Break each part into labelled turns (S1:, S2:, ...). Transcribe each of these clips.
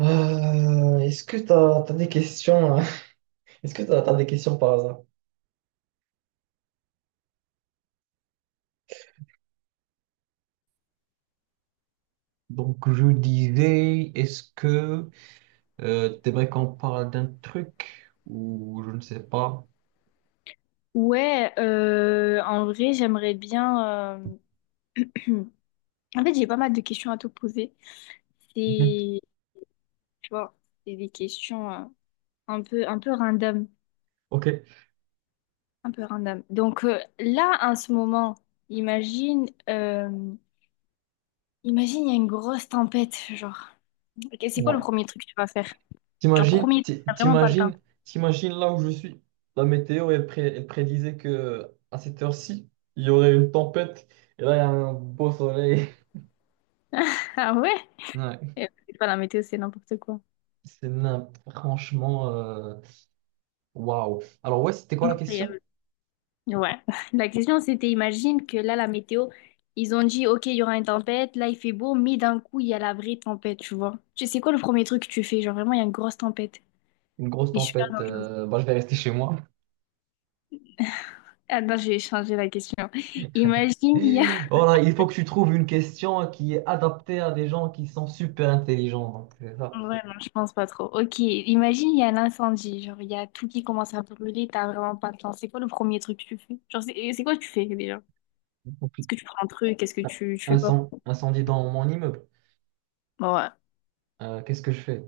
S1: Est-ce que t'as des questions? Hein. Est-ce que t'as des questions par hasard? Donc, je disais, est-ce que t'aimerais qu'on parle d'un truc ou je ne sais pas?
S2: Ouais, en vrai, j'aimerais bien. En fait, j'ai pas mal de questions à te poser.
S1: Mhm.
S2: C'est, tu vois, c'est des questions un peu random,
S1: Ok.
S2: un peu random. Donc là, en ce moment, imagine, imagine, il y a une grosse tempête, genre. Ok, c'est quoi le
S1: Ouais.
S2: premier truc que tu vas faire? Genre
S1: T'imagines,
S2: premier, t'as vraiment pas le temps.
S1: t'imagines, t'imagines là où je suis. La météo, elle, elle prédisait que à cette heure-ci, il y aurait une tempête. Et là, il y a un beau soleil.
S2: Ah ouais?
S1: Ouais.
S2: C'est pas la météo, c'est n'importe quoi.
S1: Franchement, waouh. Alors, ouais, c'était quoi la question?
S2: Ouais. La question, c'était, imagine que là, la météo, ils ont dit, OK, il y aura une tempête, là, il fait beau, mais d'un coup, il y a la vraie tempête, tu vois. Tu sais quoi le premier truc que tu fais? Genre, vraiment, il y a une grosse tempête.
S1: Une grosse
S2: Et super
S1: tempête.
S2: dangereuse.
S1: Bah, je vais rester chez moi.
S2: Ah non, j'ai changé la question. Imagine, il y a...
S1: Voilà, il faut que tu trouves une question qui est adaptée à des gens qui sont super intelligents. Donc, c'est ça.
S2: Ouais, non, je pense pas trop. OK, imagine, il y a un incendie. Genre, il y a tout qui commence à brûler, t'as vraiment pas de temps. C'est quoi le premier truc que tu fais? Genre, c'est et c'est quoi que tu fais, déjà?
S1: Donc,
S2: Est-ce que tu prends un truc? Est-ce que tu fais quoi?
S1: incendie dans mon immeuble.
S2: Ouais.
S1: Qu'est-ce que je fais?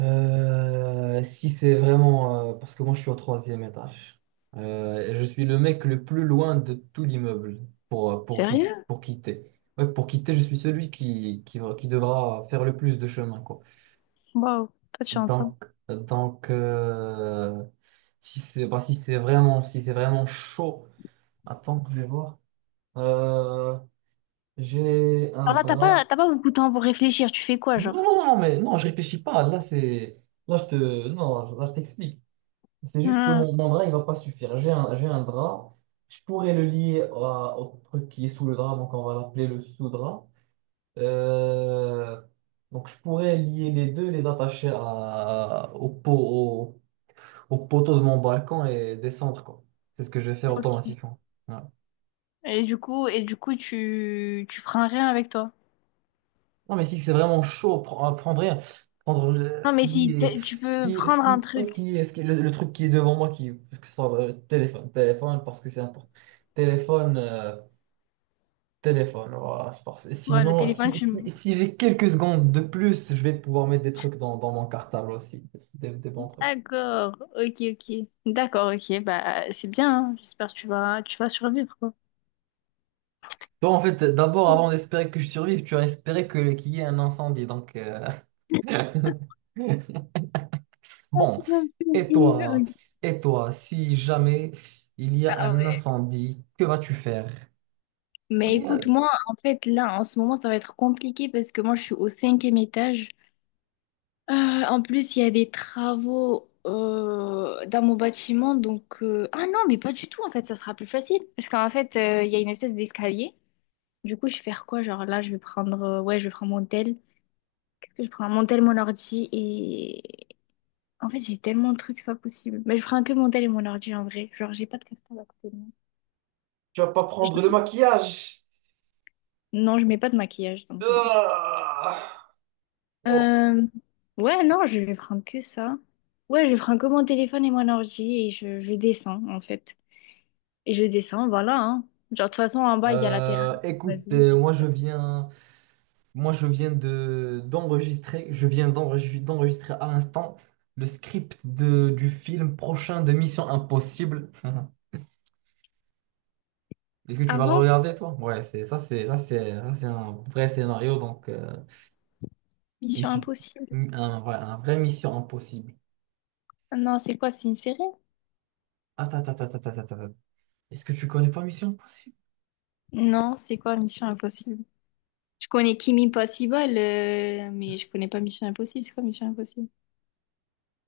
S1: Si c'est vraiment... parce que moi, je suis au troisième étage. Et je suis le mec le plus loin de tout l'immeuble pour,
S2: Sérieux?
S1: pour quitter. Ouais, pour quitter, je suis celui qui devra faire le plus de chemin, quoi.
S2: Waouh, pas de chance, hein.
S1: Donc, si c'est bah, si c'est vraiment, si c'est vraiment chaud, attends que je vais voir. Euh, j'ai un
S2: Alors là,
S1: drap.
S2: t'as pas beaucoup de temps pour réfléchir. Tu fais quoi,
S1: Non, non,
S2: genre?
S1: non, non, mais non, je réfléchis pas. Là, c'est. Là, je te. Non, là, je t'explique. C'est juste que
S2: Hmm.
S1: mon drap, il va pas suffire. J'ai un drap. Je pourrais le lier au truc qui est sous le drap, donc on va l'appeler le sous-drap. Euh, donc, je pourrais lier les deux, les attacher à, au poteau de mon balcon et descendre, quoi. C'est ce que je vais faire
S2: Ok.
S1: automatiquement. Voilà.
S2: Et du coup, tu prends rien avec toi.
S1: Non, mais si c'est vraiment chaud, prendre rien.
S2: Non,
S1: Ce
S2: mais
S1: qui
S2: si
S1: est,
S2: tu peux prendre un
S1: ouais,
S2: truc.
S1: ce qui est- le truc qui est devant moi, qui, que ce soit téléphone, parce que c'est important. Téléphone, voilà. Je pense. Et
S2: Voilà, le
S1: sinon,
S2: téléphone,
S1: si,
S2: tu le
S1: si,
S2: mets.
S1: si j'ai quelques secondes de plus, je vais pouvoir mettre des trucs dans mon cartable aussi, des bons trucs.
S2: D'accord. Ok, ok. D'accord, ok. Bah, c'est bien, hein. J'espère que tu vas survivre, quoi.
S1: Toi, en fait, d'abord, avant d'espérer que je survive, tu as espéré que, qu'il y ait un incendie, donc... Bon, Et toi, et toi, si jamais il y a
S2: Ah
S1: un
S2: ouais.
S1: incendie, que vas-tu faire?
S2: Mais
S1: Aïe,
S2: écoute,
S1: aïe.
S2: moi, en fait, là, en ce moment, ça va être compliqué parce que moi, je suis au cinquième étage. En plus, il y a des travaux dans mon bâtiment, donc... Ah non, mais pas du tout, en fait, ça sera plus facile. Parce qu'en fait, il y a une espèce d'escalier. Du coup, je vais faire quoi? Genre là, je vais prendre... Ouais, je vais prendre mon tel. Qu'est-ce que je prends? Mon tel, mon ordi et... En fait, j'ai tellement de trucs, c'est pas possible. Mais je prends que mon tel et mon ordi, en vrai. Genre, j'ai pas de cartable à côté de moi.
S1: Tu vas pas prendre
S2: Je-
S1: le maquillage.
S2: Non, je mets pas de maquillage, donc non.
S1: Ah.
S2: Euh, Ouais, non, je vais prendre que ça. Ouais, je prends que mon téléphone et mon ordi et je descends, en fait. Et je descends, voilà, hein. Genre, de toute façon, en bas, il y a la terrasse.
S1: Écoute,
S2: Vas-y.
S1: moi je viens de d'enregistrer, je viens d'enregistrer à l'instant le script de, du film prochain de Mission Impossible. Est-ce que tu vas le
S2: Avant,
S1: regarder toi? Ouais, c'est ça, c'est un vrai scénario donc
S2: Mission
S1: issu
S2: Impossible.
S1: un vrai Mission Impossible.
S2: Non, c'est quoi? C'est une série?
S1: Attends. Attends. Est-ce que tu connais pas Mission Impossible?
S2: Non, c'est quoi Mission Impossible? Je connais Kimi Possible, mais je connais pas Mission Impossible. C'est quoi Mission Impossible?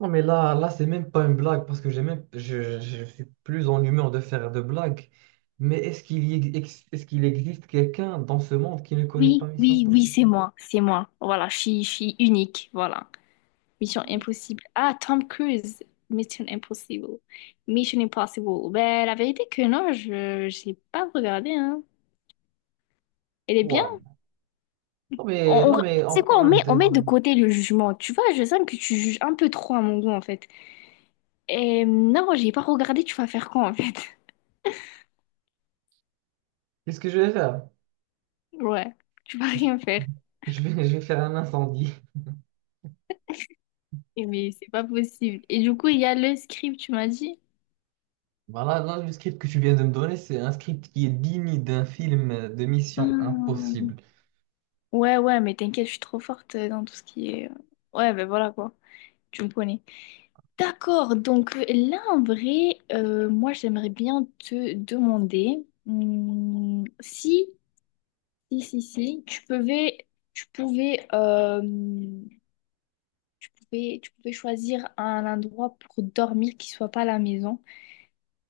S1: Non, mais là, là, c'est même pas une blague parce que j'ai même, je suis plus en humeur de faire de blagues. Mais est-ce qu'il existe quelqu'un dans ce monde qui ne connaît pas
S2: Oui,
S1: Mission
S2: oui, oui,
S1: Impossible?
S2: c'est moi. C'est moi. Voilà, je suis unique. Voilà. Mission Impossible. Ah, Tom Cruise. Mission Impossible. Mission Impossible. Ben, la vérité que non, je j'ai pas regardé, hein. Elle est bien?
S1: Waouh. Non, mais,
S2: On, on-
S1: non, mais on
S2: c'est quoi,
S1: parle
S2: on
S1: de.
S2: met de côté le jugement. Tu vois, je sens que tu juges un peu trop à mon goût, en fait. Et non, j'ai pas regardé, tu vas faire quoi, en fait?
S1: Qu'est-ce que je vais faire?
S2: Ouais, tu vas
S1: Je,
S2: rien faire.
S1: je vais faire un incendie.
S2: Et mais c'est pas possible. Et du coup, il y a le script, tu m'as dit?
S1: Voilà, là, le script que tu viens de me donner, c'est un script qui est digne d'un film de Mission
S2: Hmm.
S1: Impossible.
S2: Ouais, ouais, mais t'inquiète, je suis trop forte dans tout ce qui est... Ouais, ben voilà, quoi. Tu me connais. D'accord, donc là, en vrai, moi, j'aimerais bien te demander hmm, si... si, tu pouvais, tu pouvais, tu pouvais, tu pouvais choisir un endroit pour dormir qui soit pas la maison.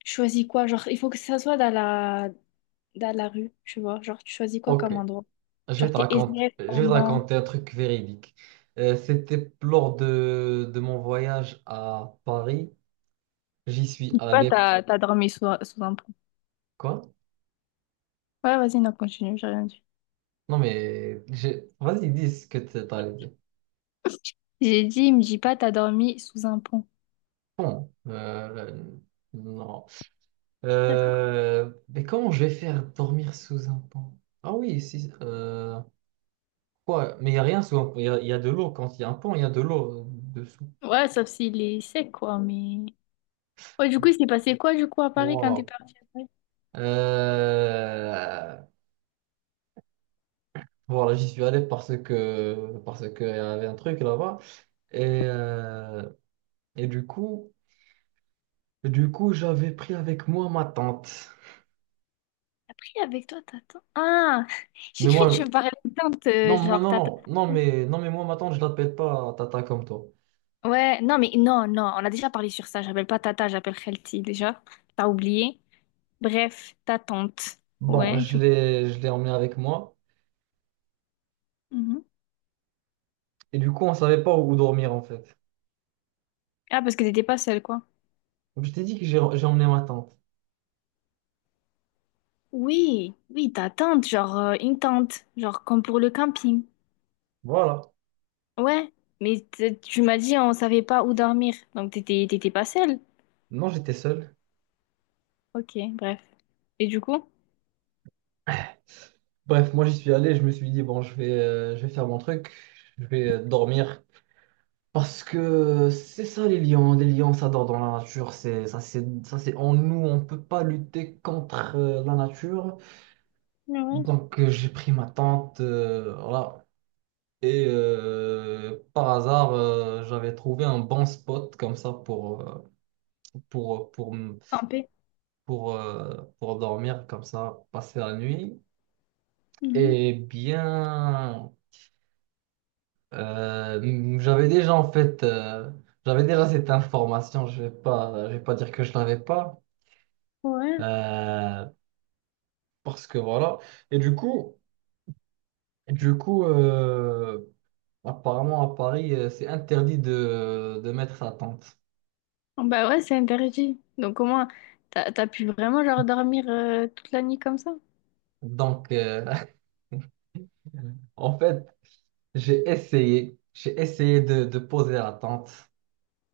S2: Tu choisis quoi? Genre, il faut que ça soit dans la rue, tu vois. Genre, tu choisis quoi
S1: Ok.
S2: comme endroit? Genre, t'es SDF
S1: Je vais te
S2: pendant...
S1: raconter un truc véridique. C'était lors de mon voyage à Paris. J'y suis
S2: Je dis pas,
S1: allé.
S2: t'as dormi sous un pont.
S1: Quoi?
S2: Ouais, vas-y, non, continue, j'ai rien dit.
S1: Non, mais vas-y, dis ce que tu allé dire.
S2: J'ai dit, il me dit pas, t'as dormi sous un pont.
S1: Bon, non.
S2: D'accord.
S1: Mais comment je vais faire dormir sous un pont? Ah oui, si. Euh, quoi? Mais il n'y a rien sous un pont. Il y a de l'eau. Quand il y a un pont, il y a de l'eau dessous.
S2: Ouais, sauf s'il est sec, quoi, mais... Ouais, du coup, il s'est passé quoi, du coup, à Paris quand t'es
S1: Wow.
S2: parti?
S1: Euh, voilà, j'y suis allé parce qu'il y avait un truc là-bas. Et, et du coup, j'avais pris avec moi ma tante.
S2: Après, avec toi, t'attends. Ah, j'ai
S1: Mais
S2: cru
S1: moi,
S2: que tu me parlais de teinte,
S1: non, moi,
S2: genre
S1: non, non,
S2: tata.
S1: non, mais non, mais moi, ma tante, je l'appelle pas Tata comme toi.
S2: Ouais, non, mais non, non, on a déjà parlé sur ça. J'appelle pas tata, j'appelle Khelti déjà. T'as oublié. Bref, ta tante.
S1: Bon,
S2: Ouais, du coup.
S1: je l'ai emmenée avec moi.
S2: Mhm.
S1: Et du coup, on savait pas où dormir en fait.
S2: Ah, parce que t'étais pas seule, quoi.
S1: Donc je t'ai dit que j'ai emmené ma tante.
S2: Oui, oui, ta tante, genre une tente, genre comme pour le camping.
S1: Voilà.
S2: Ouais, mais tu m'as dit on savait pas où dormir, donc t'étais pas seule.
S1: Non, j'étais seul.
S2: Ok, bref. Et du coup?
S1: Bref, moi j'y suis allé, je me suis dit, bon, je vais faire mon truc, je vais dormir. Parce que c'est ça les lions ça dort dans la nature, c'est en nous, on peut pas lutter contre la nature.
S2: Ouais,
S1: Donc j'ai pris ma tente, voilà. Et par hasard, j'avais trouvé un bon spot comme ça pour pour pour m-
S2: campé.
S1: pour dormir comme ça, passer la nuit.
S2: Mhm.
S1: Et bien, euh, j'avais déjà en fait, euh, j'avais déjà cette information. Je vais pas dire que je l'avais pas.
S2: Ouais.
S1: Euh, parce que voilà. Et du coup, apparemment à Paris, c'est interdit de mettre sa tente.
S2: Ah bah ouais, c'est interdit. Donc au moins, t'as pu vraiment genre dormir toute la nuit comme ça?
S1: Donc, en fait, j'ai essayé. J'ai essayé de poser la tente.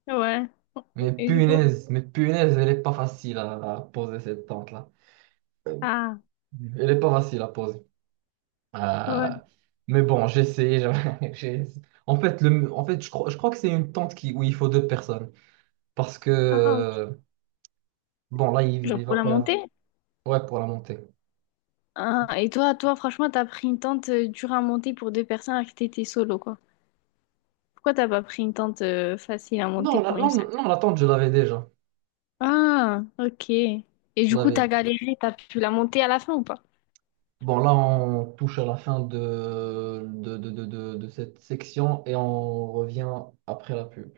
S2: Ouais. Et du coup?
S1: Mais punaise, elle est pas facile à poser cette tente-là.
S2: Ah,
S1: Elle est pas facile à poser. Euh,
S2: ouais.
S1: mais bon, j'ai essayé. En fait, en fait je crois que c'est une tente qui, où il faut deux personnes. Parce
S2: Ah, ok.
S1: que. Bon, là,
S2: Genre
S1: il
S2: pour
S1: va
S2: la
S1: pas y avoir.
S2: montée?
S1: Ouais, pour la montée.
S2: Ah, et toi, toi, franchement, t'as pris une tente dure à monter pour deux personnes alors que t'étais solo, quoi. Pourquoi t'as pas pris une tente facile à
S1: Non,
S2: monter pour une seule?
S1: non, l'attente, je l'avais déjà.
S2: Ah, ok. Et
S1: Je
S2: du coup, t'as
S1: l'avais.
S2: galéré, t'as pu la monter à la fin ou pas?
S1: Bon, là, on touche à la fin de cette section et on revient après la pub.